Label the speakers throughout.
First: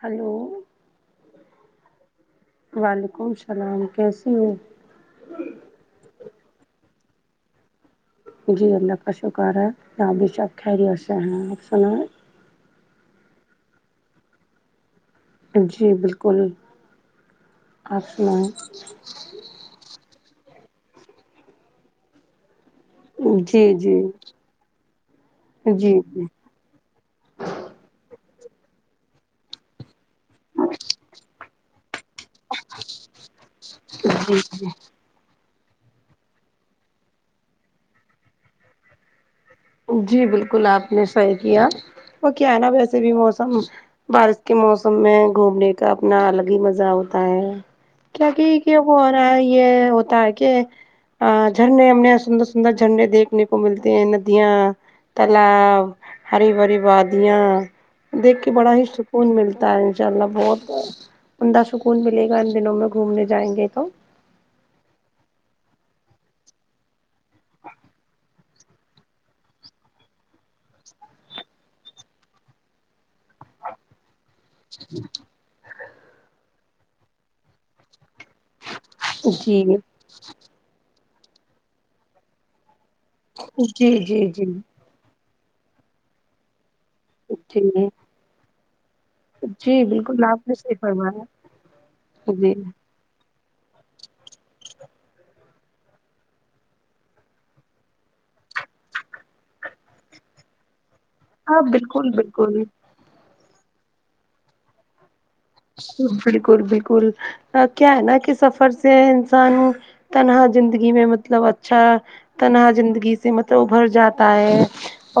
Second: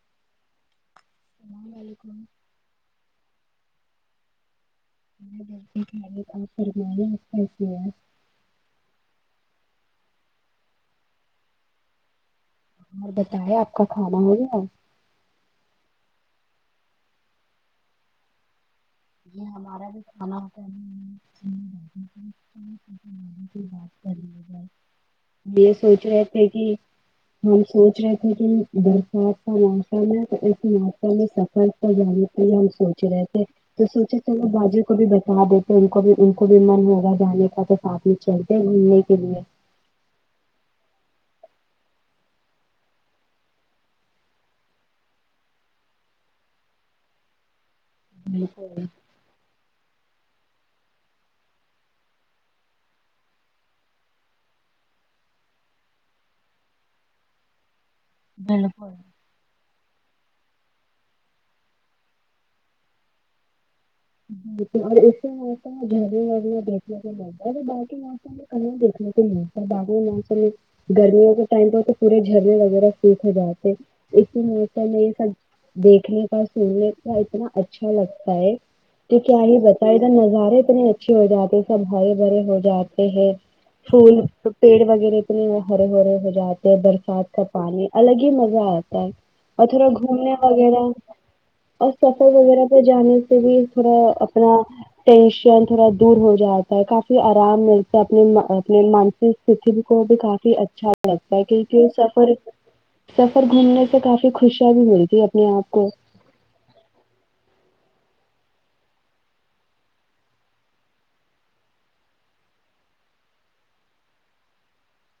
Speaker 1: hello
Speaker 2: وعلیکم
Speaker 1: وعلیکم السلام کیسی ہو
Speaker 2: میں بالکل خیریت آپ فرمایئے آپ کیسی ہے
Speaker 1: جی اللہ کا شکار ہے یہاں بھی سب خیریت سے ہیں آپ سنا
Speaker 2: اور بتائے آپ کا کھانا ہو گیا
Speaker 1: جی بالکل آپ سناؤ
Speaker 2: جی ہمارا بھی کھانا ہوگیا
Speaker 1: جی جی
Speaker 2: [unintelligible] [unintelligible] یہ
Speaker 1: جی
Speaker 2: سوچ
Speaker 1: جی
Speaker 2: رہے تھے کی وہ سوچ رہے تھے کہ برسات کا موسم ہے ایسے موسم میں سفر پر جانے کے لیے ہم سوچ رہے تھے تو سوچے تھے وہ باجی کو بھی بتا دیتے ان کو بھی ان کو بھی من ہوگا جانے کا تو ساتھ میں چلتے گھومنے کے لیے
Speaker 1: جی بالکل آپ نے صحیح کیا وہ کیا ہے نا ویسے بھی موسم بارش کے موسم میں گھومنے کا اپنا الگ ہی مزہ ہوتا ہے کیونکہ کیا
Speaker 2: بالکل
Speaker 1: وہ آ رہا ہے یہ ہوتا ہے کہ جھرنے ہم یہاں سندر سندر جھرنے دیکھنے کو ملتے ہیں ند یاں تالاب ہری بھری وادیاں دیکھ کے بڑا ہی
Speaker 2: بالکل
Speaker 1: سکون ملتا ہے انشاء اللہ بہت عمدہ سکون ملے گا ان دنوں میں گھومنے جائیں گے تو
Speaker 2: [unintelligible] باقی موسم میں دیکھنے کو ملتا ہے [unintelligible] گرمیوں کے ٹائم پہ تو پورے جھرے وغیرہ سرخ ہو جاتے اسی نوکل موکل میں یہ سب دیکھنے کا سننے کا اتنا اچھا لگتا ہے تو کیا ہی
Speaker 1: جی
Speaker 2: بتاۓ ادھر نظارے اتنی اچھے ہو جاتے سب ہرے بھرے ہو جاتے ہے
Speaker 1: جی
Speaker 2: پھول
Speaker 1: جی جی
Speaker 2: پیڑ وغیرہ اتنے ہرے ہھرے ہو جاتے ہیں بر برسات کا پانی
Speaker 1: جی
Speaker 2: الگ ہی مزہ آتا ہے اور
Speaker 1: جی
Speaker 2: تھوڑا
Speaker 1: بالکل
Speaker 2: گھومنے
Speaker 1: آپ نے صحیح
Speaker 2: وغیرہ
Speaker 1: فرمایا
Speaker 2: اور سفر
Speaker 1: جی
Speaker 2: وغیرہ پہ جانے سے بھی, ڈ پورا اپنا ٹینشن تھوڑا دور ہو جاتا ہے کافی آرام ملتا ہے اپنے اپنے مانسک ستو کو بھی کافی اچھا لگتا ہے
Speaker 1: ہاں
Speaker 2: کیونکہ وہ
Speaker 1: بالکل
Speaker 2: سفر
Speaker 1: بالکل
Speaker 2: سفر گھومنے سے کافی خوشیاں بھی ملتی ہے اپنے آپ کو
Speaker 1: بالکل بالکل اور کیا ہے نا کہ سفر سے انسان تنہا زندگی میں مطلب اچھا تنہا زندگی سے مطلب ابھر جاتا ہے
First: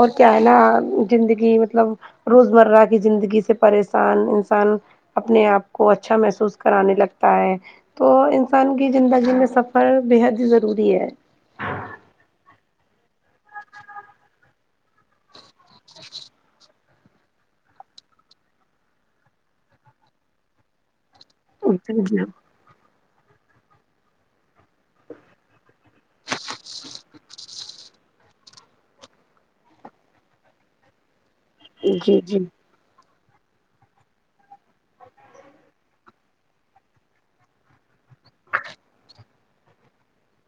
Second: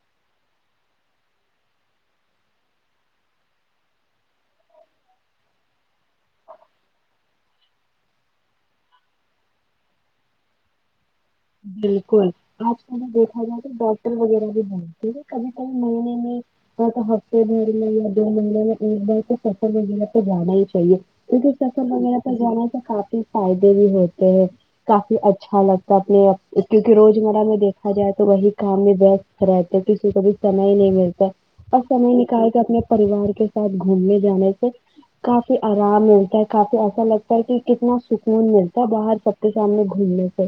Speaker 1: اور کیا ہے نا عام زندگی مطلب روزمرہ کی زندگی سے پریشان انسان اپنے آپ کو اچھا محسوس کرانے لگتا ہے تو انسان کی زندگی میں سفر بےحد ہی ضروری ہے
Speaker 2: بالکل آج ہمیں دیکھا جائے تو ڈاکٹر وغیرہ بھی نہیں دیکھو کبھی کبھی مہینے میں ہاں ہفتے بھر میں یا دو مہینے میں ایک بار تو سفر وغیرہ پے تو جانا ہی چاہیے کیونکہ سفر وغیرہ پہ
Speaker 1: جی
Speaker 2: جانا سے کافی فائدے بھی ہوتے ہیں کافی اچھا لگتا اپنے کیونکہ روزمرہ میں دیکھا جائے تو وہی کام میں ویست رہتے کسی کو بھی سمے ہی نہیں ملتا اور سمے
Speaker 1: جی
Speaker 2: نکال کے اپنے پریوار کے ساتھ گھومنے جانے سے کافی آرام ملتا ہے کافی ایسا لگتا ہے کہ کتنا سکون ملتا ہے باہر کے ساتھ میں گھومنے سے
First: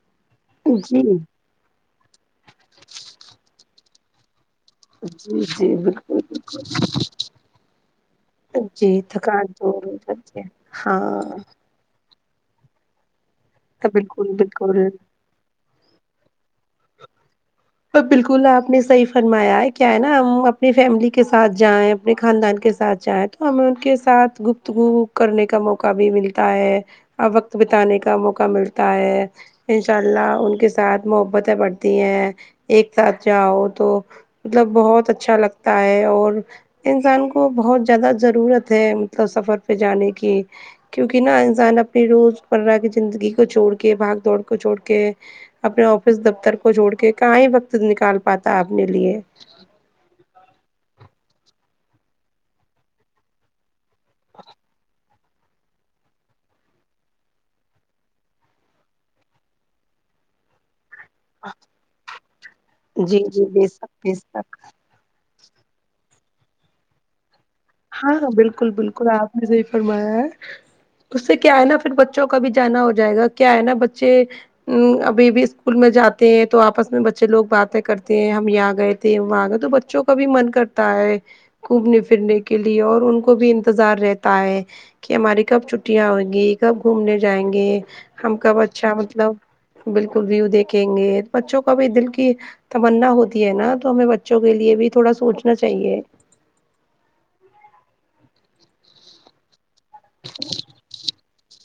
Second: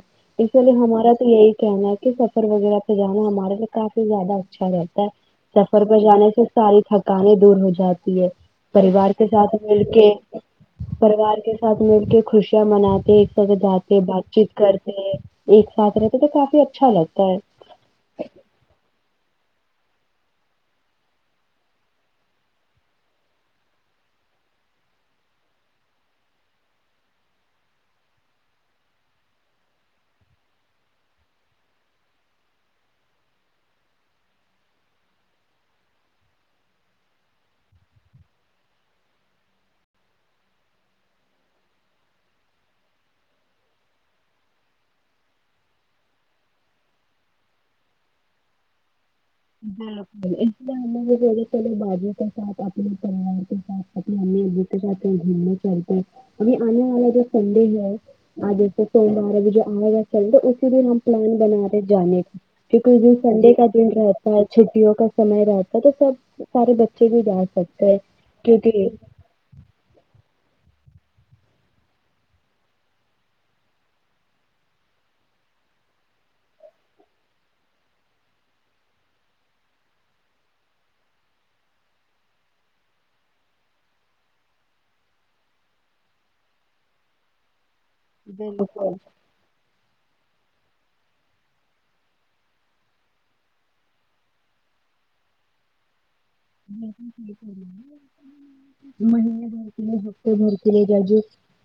Speaker 2: چلیے
Speaker 1: جی
Speaker 2: ہمارا تو یہی کہنا ہے کہ سفر وغیرہ پہ جانا ہمارے لیے کافی زیادہ اچھا رہتا ہے
Speaker 1: جی جی
Speaker 2: سفر پہ
Speaker 1: بالکل
Speaker 2: جانے سے ساری تھکانیں دور ہو جاتی ہے
Speaker 1: جی
Speaker 2: پریوار کے
Speaker 1: تھکان
Speaker 2: ساتھ مل
Speaker 1: دور ہو
Speaker 2: کے
Speaker 1: جاتی ہے ہاں
Speaker 2: پریوار کے ساتھ مل کے خوشیاں مناتے ہے ایک جگہ جاتے
Speaker 1: بالکل
Speaker 2: بات چیت
Speaker 1: بالکل
Speaker 2: کرتے ہے ایک ساتھ رہتے تو کافی اچھا لگتا ہے
Speaker 1: پر بالکل آپ نے صحیح فرمایا ہے کیا ہے نا ہم اپنی فیملی کے ساتھ جائیں اپنے خاندان کے ساتھ جائیں تو ہمیں ان کے ساتھ گفتگو کرنے کا موقع بھی ملتا ہے آ وقت بتانے کا موقع ملتا ہے انشاء اللہ ان کے ساتھ محبتیں بڑھتی ہیں ایک ساتھ جاؤ تو مطلب بہت اچھا لگتا ہے اور انسان کو بہت زیادہ ضرورت ہے مطلب سفر پہ جانے کی کیونکہ نا انسان اپنی روزمرہ کی زندگی کو چھوڑ کے بھاگ دوڑ کو چھوڑ کے اپنے آفس دفتر کو جوھڑ کے کہ ہی وقت نکال پاتا اپنے لیے
Speaker 2: ہاو [unintelligible] سات اپنے پریوار کا ساتھ اپنے امی ابو جاتے گومنا چالتے ابھی آنے والا جو سنڈے ہی ہے [unintelligible] پلان بنا رہے جانے کا کیونکہ اسدن
Speaker 1: جی جی
Speaker 2: سنڈے کا
Speaker 1: بے
Speaker 2: دن
Speaker 1: شک بے
Speaker 2: رہتا ہے
Speaker 1: شک
Speaker 2: چھٹی چھٹی کا سمے رہتا ہے تو سب سارے بچے بھی جا سکت
Speaker 1: ہاں ہاں بالکل بالکل آپ نے صحیح فرمایا ہے اس سے کیا ہے نا پھر بچوں کا بھی جانا ہو جائے گا کیا ہے نا بچے ام ابھی بھی اسکول میں جاتے ہیں تو آپس میں بچے لوگ باتیں کرتے ہیں ہم یہاں گئے تھے وہاں گئے تو بچ بچوں کا بھی من کرتا ہے گھومنے پھرنے کے لیے اور ان کو بھی انتظار رہتا ہے کہ ہماری کب چھٹیاں ہوئگی کب گھومنے جائیں گے ہم کب
Speaker 2: بالکل
Speaker 1: اچھا مطلب بالکل ویو دیکھیں گے بچوں کا بھی دل کی تمنا ہوتی ہے نا تو ہمیں بچوں کے لیے بھی تھوڑا سوچنا چاہیے
Speaker 2: مہنے بھر ہفتے بھر کے لے جا جو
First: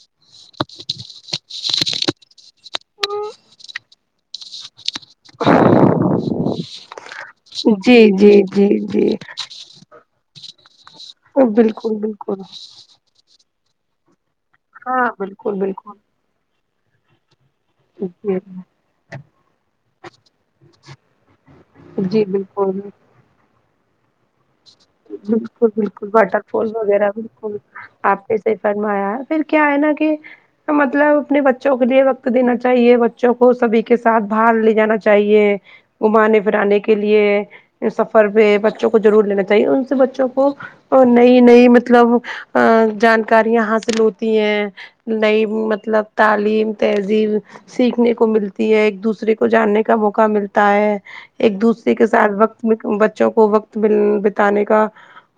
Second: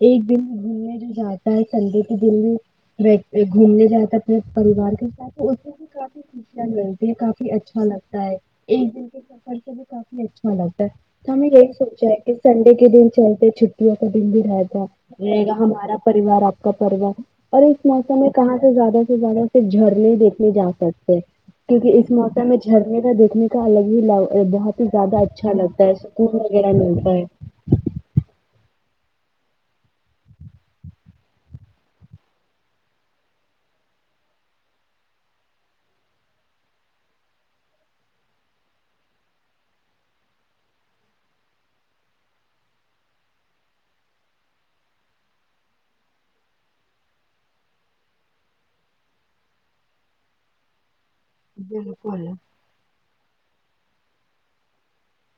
Speaker 2: ایک دن گھومنے جو جاتا ہے سنڈے کے دن بھی پھر یہ گھومنے جاتا اپنے پریوار کے ساتھ اس میں بھی کافی خوشیاں ہے یہ کافی اچھا
Speaker 1: جی
Speaker 2: لگتا ہے
Speaker 1: جی جی
Speaker 2: ایک دن
Speaker 1: جی
Speaker 2: کے سفر سے بھی کافی اچھا لگتا ہے تو ہمیں یہی
Speaker 1: بالکل
Speaker 2: سوچا ہے کہ
Speaker 1: بالکل
Speaker 2: سنڈے کے دن چلتے چھٹی کا دن بھی رہتا
Speaker 1: ہاں
Speaker 2: ہے رہے گا
Speaker 1: بالکل بالکل
Speaker 2: ہمارا پریوار آپ کا پریوار اور اس موسم میں کہاں
Speaker 1: جی
Speaker 2: سے زیادہ سے زیادہ صرف جھرنے دیکھنے جا سکتے کیونکہ اس
Speaker 1: جی
Speaker 2: موسم میں
Speaker 1: بالکل
Speaker 2: جھرنے کا دیکھنے کا الگ ہی لو بہت ہی زیادہ اچھا
Speaker 1: بالکل
Speaker 2: لگتا ہے
Speaker 1: بالکل
Speaker 2: سکون
Speaker 1: واٹر فال وغیرہ
Speaker 2: ملتا ہے
Speaker 1: بالکل آپ نے صحیح فرمایا پھر کیا ہے نا کہ مطلب اپنے بچوں کے لیے وقت دینا چاہیے بچوں کو سبھی کے ساتھ باہر لے جانا چاہیے گھمانے پھرانے کے لیے سفر پہ بچوں کو ضرور لینا چاہیے ان سے بچوں کو اور نئی نئی مطلب ا جانکاریاں حاصل ہوتی ہیں نئی مطلب تعلیم تہذیب سیکھنے کو ملتی ہے ایک دوسرے کو جاننے کا موقع ملتا ہے ایک دوسرے کے
Speaker 2: بالکل
Speaker 1: ساتھ وقت بچوں کو وقت مل بتانے کا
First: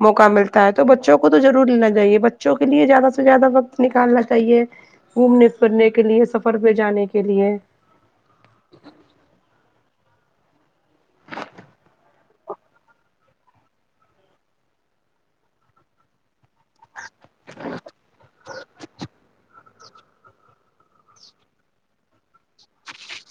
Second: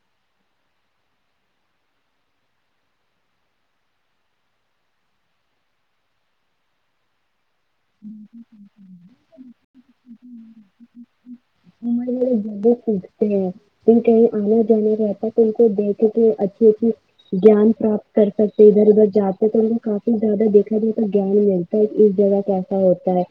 Speaker 1: موقع ملتا ہے تو بچوں کو تو ضرور لینا چاہیے بچوں کے لیے زیادہ سے زیادہ وقت نکالنا چاہیے گھومنے پھرنے کے لیے سفر پہ جانے کے لیے
Speaker 2: [inaudible] سھکتے ہیں ان کہیں آنا جانا رہتا ہے تو ان کو دیکھ کے اچھی اچھی گیان پراپت کر سکتے ادھر ادھر جاتے تو ان کو کافی زیادہ دیکھا جاتا گیان مل اس جگہ کیسا ہوتا ہے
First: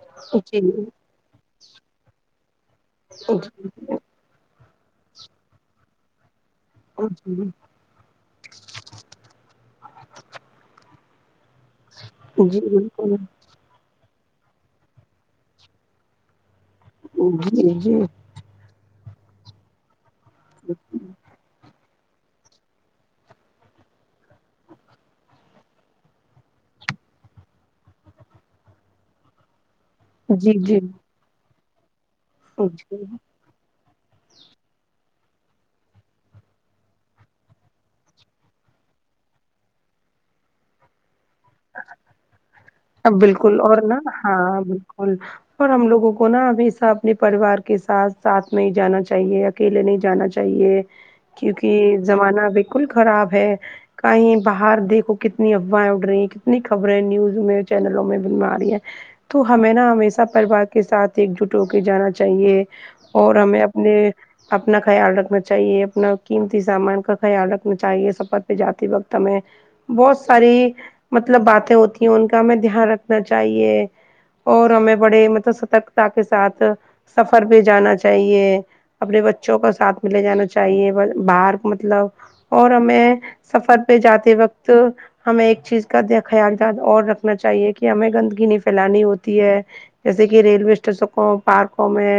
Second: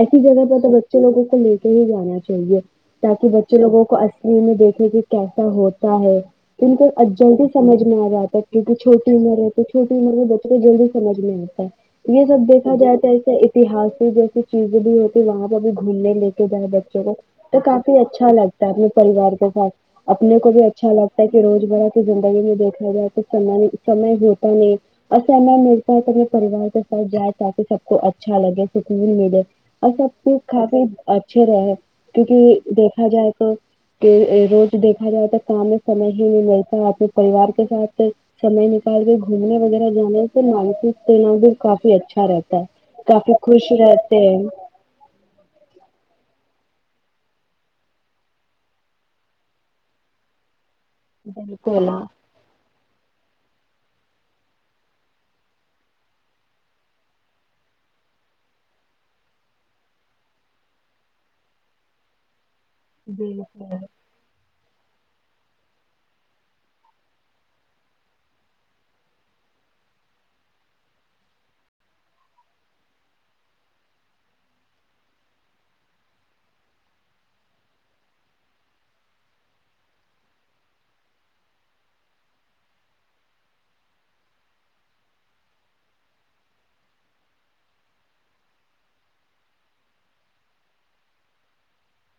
Speaker 2: ایسی جگہ پر تو بچے لوگوں کو لے کے ہی جانا چاہیے تاکہ بچے لوگوں کو اصلی میں دیکھے کہ کیسا ہوتا ہے ان کو اب جلدی سمجھ میں آ جاتا ہے کیونکہ چھوٹی عمر ہے تو چھوٹی عمر میں بچوں کو جلدی سمجھ میں آتا ہے یہ سب دیکھا جائے تو
Speaker 1: جی
Speaker 2: ایسے اس اہاسک جیسی چیزیں بھی ہوتی وہاں پہ بھی گھومنے لے کے جائے بس چلو تو
Speaker 1: جی جی
Speaker 2: کافی
Speaker 1: بالکل جی
Speaker 2: اچھا لگتا ہے اپنے پریوار کےساتھ اپنے کو بھی اچھا لگتا ہے کہ روز برہ زندگی میں دیکھنے جائے تو سم سمے جوہوتا نہیں اصل میں ملتا ہے تو پریوار کے ساتھ جائے تاکہ سب کو اچ اچھا لگے سکون ملے اور سب
Speaker 1: جی
Speaker 2: کافی
Speaker 1: جی
Speaker 2: اچھے رہے کیونکہ
Speaker 1: جی
Speaker 2: دیکھا جائے تو کہ روز دیکھا جائے تو کام میں سمے ہی مل رہتا اپنے پریوار کے ساتھ سمے نکال کے گھومنے وغیرہ جانے سے مانسک تناؤ بھی کافی اچھا رہتا ہے کافی
Speaker 1: بالکل
Speaker 2: خوش
Speaker 1: اور نا
Speaker 2: رہتے ہیں
Speaker 1: ہاں بالکل اور ہم لوگوں کو نا ہمیشہ اپنے پریوار کے ساتھ ساتھ میں جانا چاہیے اکیلے نہیں جانا چاہیے
Speaker 2: بالکل
Speaker 1: کیونکہ زمانہ بالکل خراب ہے کہیں باہر دیکھو کتنی افواہیں اڑ رہی ہیں کتنی خبریں نیوز میں چینلوں میں بنوا رہی ہے تو ہمیں نا ہمیشہ پریوار کے ساتھ ایک جٹ ہو کے جانا چاہیے اور ہمیں
Speaker 2: بالکل
Speaker 1: اپنے اپنا خیال رکھنا چاہیے اپنا قیمتی سامان کا خیال رکھنا چاہیے سفر پہ جاتے وقت ہمیں بہت ساری مطلب باتیں ہوتی ہیں ان کا ہمیں دھیان رکھنا چاہیے اور ہمیں بڑے مطلب سترکتا کے ساتھ سفر پے جانا چاہیے اپنے بچوں کا ساتھ ملے جانا چاہیے باہر مطلب اور ہمیں سفر پہ جاتے وقت ہمیں ایک چیز کا خیالات اور رکھ نا چاہیے کہ ہمیں گندگی نہیں پھیلانی ہوتی ہے جیسے کہ ریلوے اسٹیشکوں پارکوں میں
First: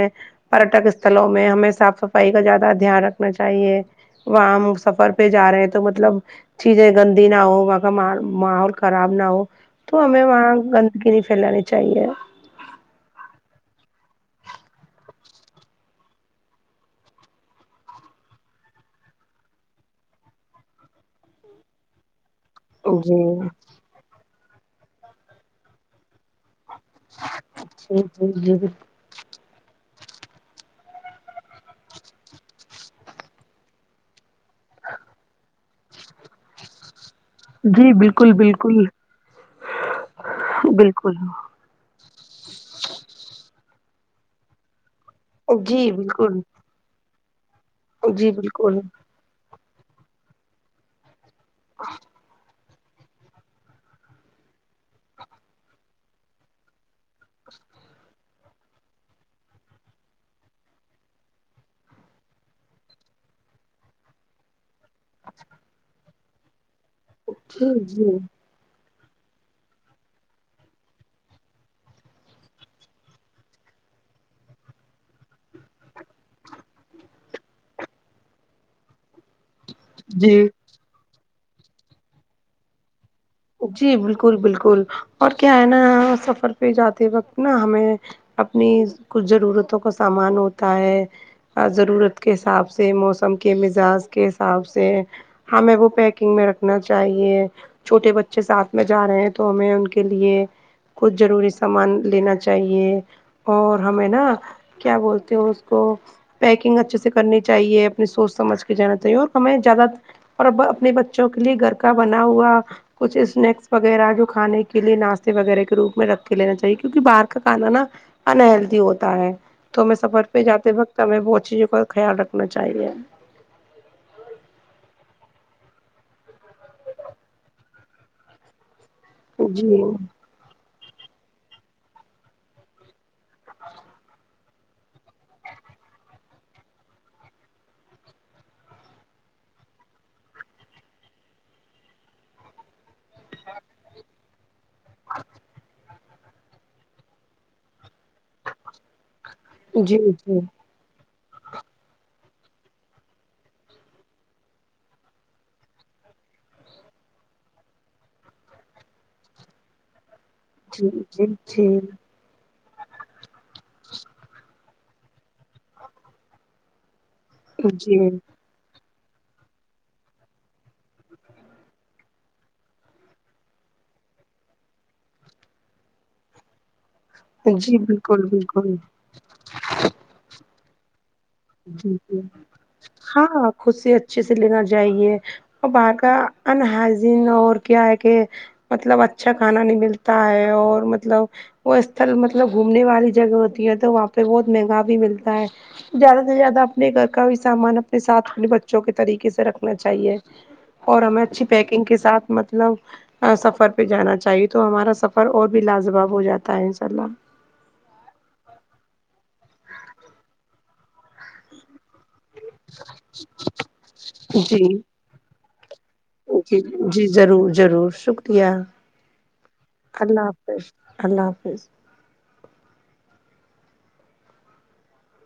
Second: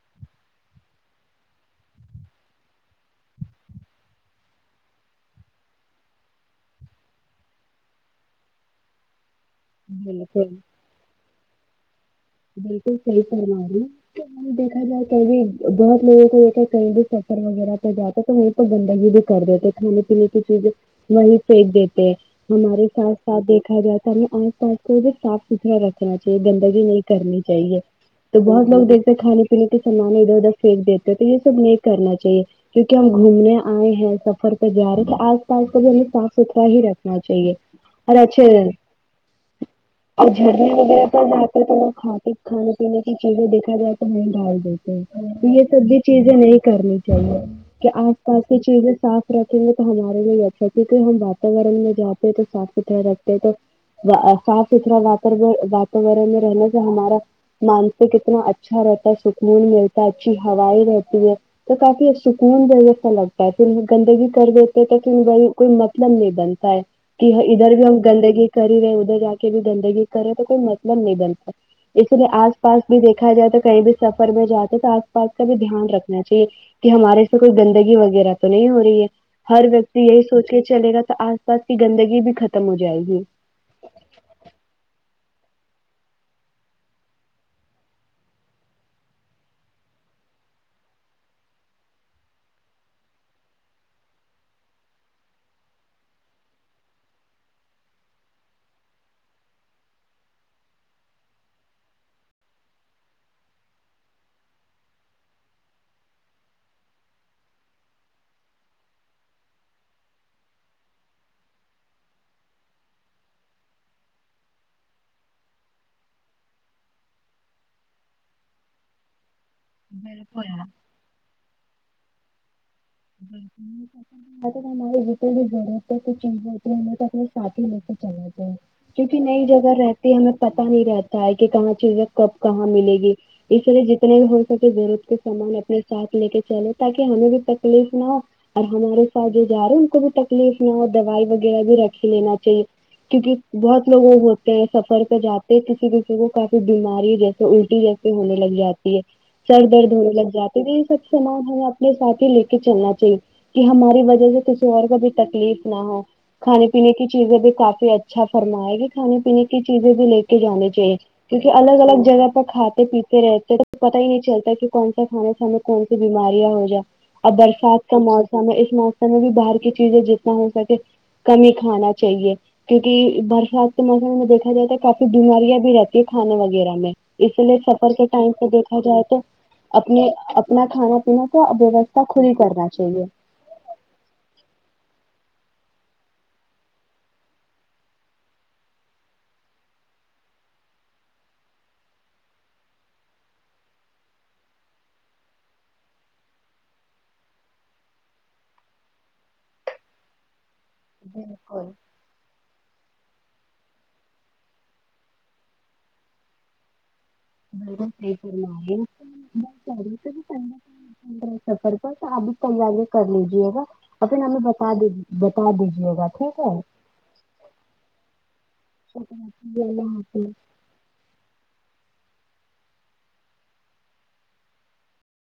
Speaker 1: پریٹک استھلوں میں ہمیں صاف صفائی کا زیادہ دھیان رکھنا چاہیے وہاں ہم سفر پہ جا رہے ہیں تو مطلب چیزیں گندی نہ ہو وہاں کا م ماحول خراب نہ ہو تو ہمیں وہاں
Speaker 2: بالکل
Speaker 1: گندگی نہیں پھیلانی چاہیے
Speaker 2: بالکل صحیح فرما رہی ہے دیکھا جائے کبھی بہت لوگوں کو د ہے کہیں بھی سفر وغیرہ پہ جاتا تو وہ تو گندگی بھی کر دیتے کھانے پینے کی چیزیں وہی پھینک دیتے ہے ہمارے
Speaker 1: جی
Speaker 2: ساتھ ساتھ دیکھا جائے تو ہمیں آس پاس کو بھی صاف ستھرا رکھنا چاہیے گندگی نہیں کرنی چاہیے
Speaker 1: جی
Speaker 2: تو
Speaker 1: جی جی
Speaker 2: بہت لوگ دیکھ کھانے پینے کے سامان ادھر ادھر پھینک دیتے ہے تو یہ سب نہیں کرنا چاہیے کیونکہ ہم گھومنے آئے ہیں سفر پہ جا رہے تو آج کو بھی ہمیں صاف ستھرا ہی رکھنا چاہیے
Speaker 1: جی
Speaker 2: اور
Speaker 1: بالکل
Speaker 2: اچھے
Speaker 1: بالکل
Speaker 2: اور جھرنے وغیرہ
Speaker 1: بالکل
Speaker 2: پر ج تو کھط کھانے پینے کی چیزیں دیکھا جائے تو ہو ڈا ہو ج یہ سب
Speaker 1: جی
Speaker 2: بھی
Speaker 1: بالکل
Speaker 2: چیزیں نہیں کرنی چاہیے کہ آس
Speaker 1: جی
Speaker 2: پاس کی
Speaker 1: بالکل
Speaker 2: چیزیں صاف رکھیں گے تو ہمارے لیے اچھا ہے کیونکہ ہم واتاورن میں جاتے ہیں تو صاف ستھرا رکھ تو صاف ستھرا وتا واتورن میں رہنے سے ہمارا مانسک اتنا اچھا رہتا ہے سکون ملتا ہے اچھی ہویں رہتی ہے تو کافی ایک سکون جیسا لگتا ہے پھر گندگی کر دی کہ کوئی مطلب نہیں بنتا ہے کہ
Speaker 1: جی
Speaker 2: ادھر بھی ہم
Speaker 1: جی
Speaker 2: گندگی کری رہے ادھر جا کے بھی گندگی کرے تو کوئی مطلب نہیں بن اسی لیے آس پاس بھی دیکھا جائے تو کہیں بھی سفر میں جاتے ہیں تو آس پاس کا بھی دھیان رکھنا چاہیے کہ ہمارے سے کوئی گندگی وغیرہ تو نہیں ہو رہی ہے ہر و یکتی یہی
Speaker 1: جی
Speaker 2: سوچ کے چلے گا تو آس پاس کی گندگی بھی ختم ہو جائے گی
Speaker 1: جی بالکل بالکل اور کیا ہے نا سفر پہ جاتے وقت نا ہمیں اپنی کچھ ضرورتوں کا سامان ہوتا ہے ضرورت کے حساب سے موسم کے مزاج کے حساب سے ہمیں وہ پیکنگ میں رکھنا چاہیے چھوٹے بچ ے ساتھ میں جا رہے ہیں تو ہمیں ان کے لیے کچھ ضروری سامان لینا چاہیے اور ہمیں نا کیا بولتے ہو اس کو پیکنگ اچھے سے کرنی چاہیے اپنی سوچ سمجھ کے جانا چاہیے اور ہمیں زیادہ اور آپ اپنے بچوں کے لیے گھر کا بنا ہوا کچھ اسنیکس وغیرہ جو کھانے کے لیے ناشتے وغیرہ کے روپ میں رکھ کے لینا چاہیے کیونکہ باہر کا کھانا نا ان ہیلتھی ہوتا ہے تو ہمیں سفر پہ جاتے وقت ہمیں بہت چیزوں کا خیال رکھنا چاہیے
Speaker 2: [unintelligible] تو ہماری جتنے بھی [unintelligible] جڑت ہے چ ہوتی ہے ہم تو اپنے سات ہی لے کے چلتے ہیں کیونکہ نئی جگہ
Speaker 1: جی
Speaker 2: رہتی ہمیں پتا نہیں رہتا ہے کہ کہاں چیزیں کب کہاں ملے گی اس لیے جتنے بھی ہو سکے ضرورت کے سامان اپنے ساتھ لے کے چلے تاکہ ہمیں بھی تکلیف نہ اور ہمارے ساتھ جو جا رہے ان کو بھی تکلیف نہ ہو دوائی وغیرہ بھی رکھ لینا چاہیے کیونکہ بہت لوگ ہوتے ہیں سفر پہ جاتے ہیں کسی بھی وہ کافی بیماری جیسے الٹی جی سی ہونے لگ جاتی ہے سر درد
Speaker 1: جی
Speaker 2: ہونے لگ
Speaker 1: جی
Speaker 2: جاتی تو یہ سب سامان ہمیں اپنے ساتھ ہی لے کہ چلنا چاہیے کہ ہماری وجہ سے کسی اور کو بھی تکلیف نہ ہو کھانے پینے کی چیزیں بھی کافی اچھا فرمائے گی کھانے پینے کی چیزیں بھی ل کے جانے
Speaker 1: جی
Speaker 2: چاہیے کیونکہ
Speaker 1: جی
Speaker 2: الگ الگ جگہ پر کھاتے پیتے رہتے تو پتا ہی نہیں چلتا کہ کون سا کھانے سانے کون سی بیماریاں ہو جا اب برسات کا
Speaker 1: جی
Speaker 2: موسم ہے اس موسم میں بھی باہر کی چیزیں جتنا ہو سکے کمی ہی کھانا چاہیے کیونکہ برسات کے موسم میں دیکھا جائے تو کافی بیماریاں بھی رہتی ہے کھانے وغیرہ میں اس
Speaker 1: جی
Speaker 2: لیے
Speaker 1: جی
Speaker 2: سفر کے
Speaker 1: بالکل
Speaker 2: ٹائم سے
Speaker 1: بالکل
Speaker 2: دیکھا جائے تو اپنے اپنا کھانا پینا کا
Speaker 1: جی
Speaker 2: ووستھا
Speaker 1: جی
Speaker 2: خل ہی کرنا چاہیے
Speaker 1: ہاں خود سے اچھے سے لینا چاہیے اور باہر کا انہاظن اور کیا ہے کہ مطلب اچھا کھانا نہیں ملتا ہے اور مطلب وہ استھل مطلب گھومنے والی جگہ ہوتی ہے تو وہاں پہ بہت مہنگا بھی ملتا ہے زیادہ سے زیادہ اپنے گھر کا بھی سامان اپنے ساتھ اپنے بچوں کے طریقے سے رکھنا چاہیے اور ہمیں اچھی
Speaker 2: بالکل
Speaker 1: پیکنگ کے ساتھ مطلب سفر پہ جانا چاہیے تو ہمارا سفر اور بھی لاجواب ہو جاتا ہے انشاء اللہ
Speaker 2: بالکل ٹھیک فرما رہی ہے [unintelligible] پندرہ سفر پر تو ابھی تیاریاں کر لیجیے گا اور پھر ہمیں
Speaker 1: جی
Speaker 2: بتا دی بتا دیجیے گا ٹھیک ہے
Speaker 1: جی جی ضرور ضرور شکریہ
Speaker 2: شکریہ حافظ
Speaker 1: اللہ اللہ حافظ